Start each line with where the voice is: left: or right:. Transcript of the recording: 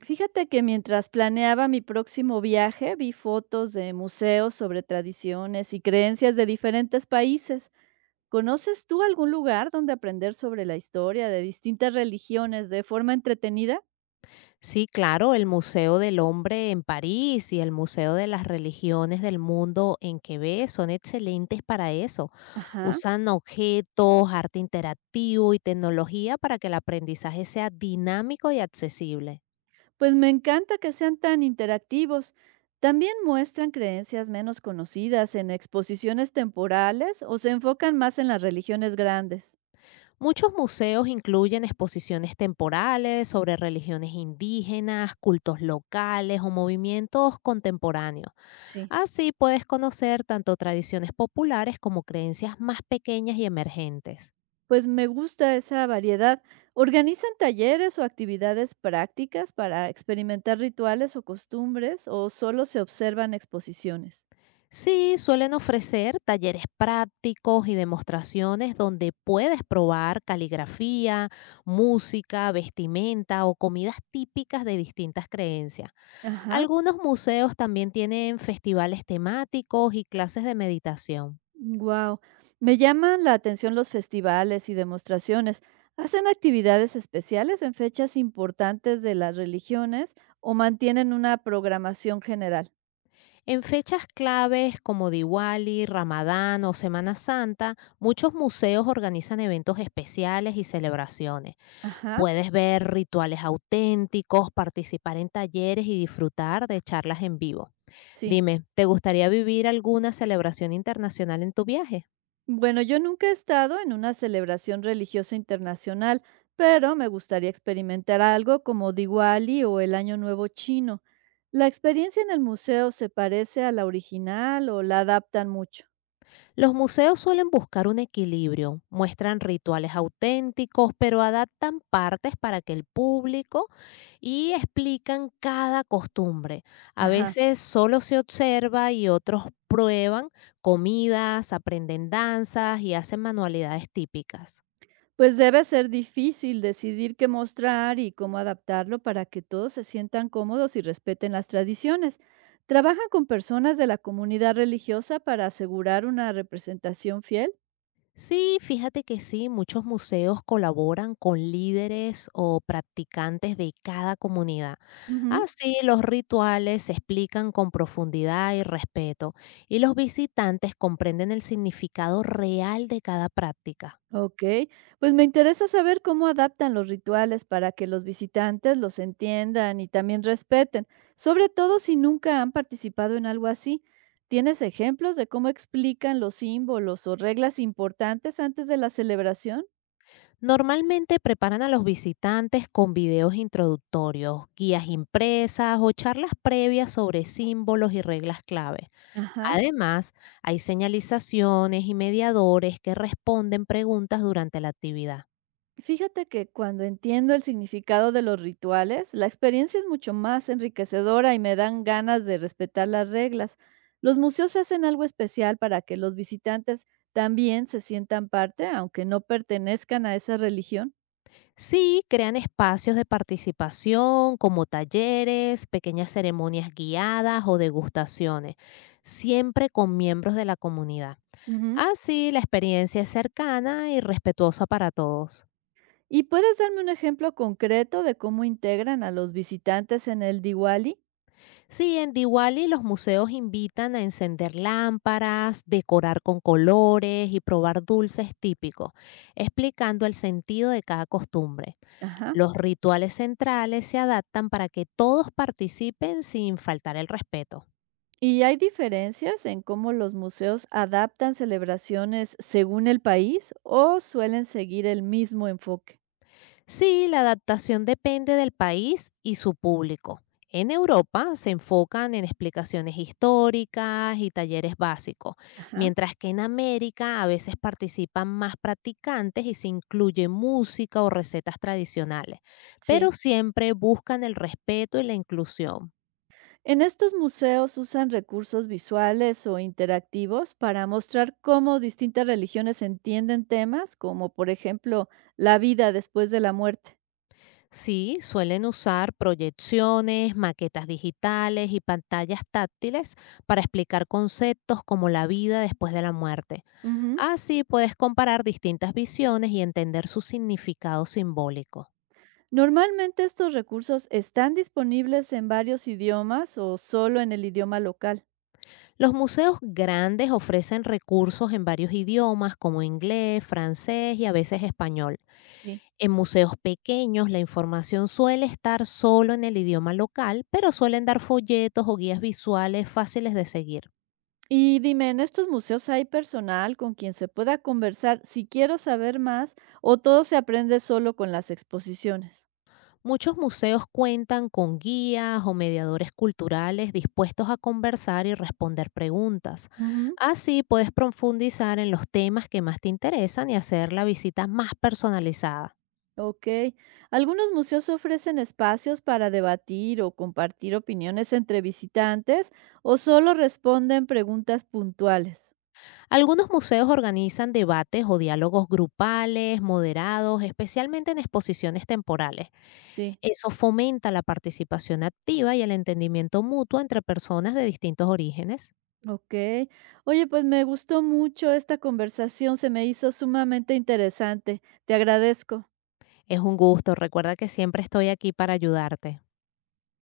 right: Fíjate que mientras planeaba mi próximo viaje, vi fotos de museos sobre tradiciones y creencias de diferentes países. ¿Conoces tú algún lugar donde aprender sobre la historia de distintas religiones de forma entretenida?
left: Sí, claro, el Museo del Hombre en París y el Museo de las Religiones del Mundo en Quebec son excelentes para eso.
right: Ajá.
left: Usan objetos, arte interactivo y tecnología para que el aprendizaje sea dinámico y accesible.
right: Pues me encanta que sean tan interactivos. También muestran creencias menos conocidas en exposiciones temporales o se enfocan más en las religiones grandes.
left: Muchos museos incluyen exposiciones temporales sobre religiones indígenas, cultos locales o movimientos contemporáneos.
right: Sí.
left: Así puedes conocer tanto tradiciones populares como creencias más pequeñas y emergentes.
right: Pues me gusta esa variedad. ¿Organizan talleres o actividades prácticas para experimentar rituales o costumbres o solo se observan exposiciones?
left: Sí, suelen ofrecer talleres prácticos y demostraciones donde puedes probar caligrafía, música, vestimenta o comidas típicas de distintas creencias.
right: Ajá,
left: Algunos museos también tienen festivales temáticos y clases de meditación.
right: wow. Me llaman la atención los festivales y demostraciones. ¿Hacen actividades especiales en fechas importantes de las religiones o mantienen una programación general?
left: En fechas claves como Diwali, Ramadán o Semana Santa, muchos museos organizan eventos especiales y celebraciones.
right: Ajá,
left: Puedes ver rituales auténticos, participar en talleres y disfrutar de charlas en vivo.
right: sí.
left: Dime, ¿te gustaría vivir alguna celebración internacional en tu viaje?
right: Bueno, yo nunca he estado en una celebración religiosa internacional, pero me gustaría experimentar algo como Diwali o el Año Nuevo Chino. ¿La experiencia en el museo se parece a la original o la adaptan mucho?
left: Los museos suelen buscar un equilibrio, muestran rituales auténticos, pero adaptan partes para que el público y explican cada costumbre. A
right: Ajá.
left: veces solo se observa y otros prueban comidas, aprenden danzas y hacen manualidades típicas.
right: Pues debe ser difícil decidir qué mostrar y cómo adaptarlo para que todos se sientan cómodos y respeten las tradiciones. ¿Trabajan con personas de la comunidad religiosa para asegurar una representación fiel?
left: Sí, fíjate que sí, muchos museos colaboran con líderes o practicantes de cada comunidad.
right: Ujú.
left: Así los rituales se explican con profundidad y respeto, y los visitantes comprenden el significado real de cada práctica.
right: Okey, pues me interesa saber cómo adaptan los rituales para que los visitantes los entiendan y también respeten, sobre todo si nunca han participado en algo así. ¿Tienes ejemplos de cómo explican los símbolos o reglas importantes antes de la celebración?
left: Normalmente preparan a los visitantes con videos introductorios, guías impresas o charlas previas sobre símbolos y reglas clave.
right: Ajá.
left: Además, hay señalizaciones y mediadores que responden preguntas durante la actividad.
right: Fíjate que cuando entiendo el significado de los rituales, la experiencia es mucho más enriquecedora y me dan ganas de respetar las reglas. Los museos hacen algo especial para que los visitantes también se sientan parte, aunque no pertenezcan a esa religión.
left: Sí, crean espacios de participación como talleres, pequeñas ceremonias guiadas o degustaciones, siempre con miembros de la comunidad.
right: Ujú.
left: Así, la experiencia es cercana y respetuosa para todos.
right: ¿Y puedes darme un ejemplo concreto de cómo integran a los visitantes en el Diwali?
left: Sí, en Diwali los museos invitan a encender lámparas, decorar con colores y probar dulces típicos, explicando el sentido de cada costumbre.
right: Ajá.
left: Los rituales centrales se adaptan para que todos participen sin faltar el respeto.
right: ¿Y hay diferencias en cómo los museos adaptan celebraciones según el país o suelen seguir el mismo enfoque?
left: Sí, la adaptación depende del país y su público. En Europa se enfocan en explicaciones históricas y talleres básicos,
right: Ajá,
left: mientras que en América a veces participan más practicantes y se incluye música o recetas tradicionales, pero
right: sí.
left: siempre buscan el respeto y la inclusión.
right: En estos museos usan recursos visuales o interactivos para mostrar cómo distintas religiones entienden temas como, por ejemplo, la vida después de la muerte.
left: Sí, suelen usar proyecciones, maquetas digitales y pantallas táctiles para explicar conceptos como la vida después de la muerte.
right: Ujú.
left: Así puedes comparar distintas visiones y entender su significado simbólico.
right: Normalmente estos recursos están disponibles en varios idiomas o solo en el idioma local.
left: Los museos grandes ofrecen recursos en varios idiomas como inglés, francés y a veces español.
right: Sí.
left: En museos pequeños la información suele estar solo en el idioma local, pero suelen dar folletos o guías visuales fáciles de seguir.
right: Y dime, ¿en estos museos hay personal con quien se pueda conversar si quiero saber más o todo se aprende solo con las exposiciones?
left: Muchos museos cuentan con guías o mediadores culturales dispuestos a conversar y responder preguntas.
right: Ujú.
left: Así puedes profundizar en los temas que más te interesan y hacer la visita más personalizada.
right: Ok. Algunos museos ofrecen espacios para debatir o compartir opiniones entre visitantes o solo responden preguntas puntuales.
left: Algunos museos organizan debates o diálogos grupales, moderados, especialmente en exposiciones temporales.
right: Sí,
left: Eso fomenta la participación activa y el entendimiento mutuo entre personas de distintos orígenes.
right: ok. Oye, pues me gustó mucho esta conversación, se me hizo sumamente interesante. Te agradezco.
left: Es un gusto, recuerda que siempre estoy aquí para ayudarte.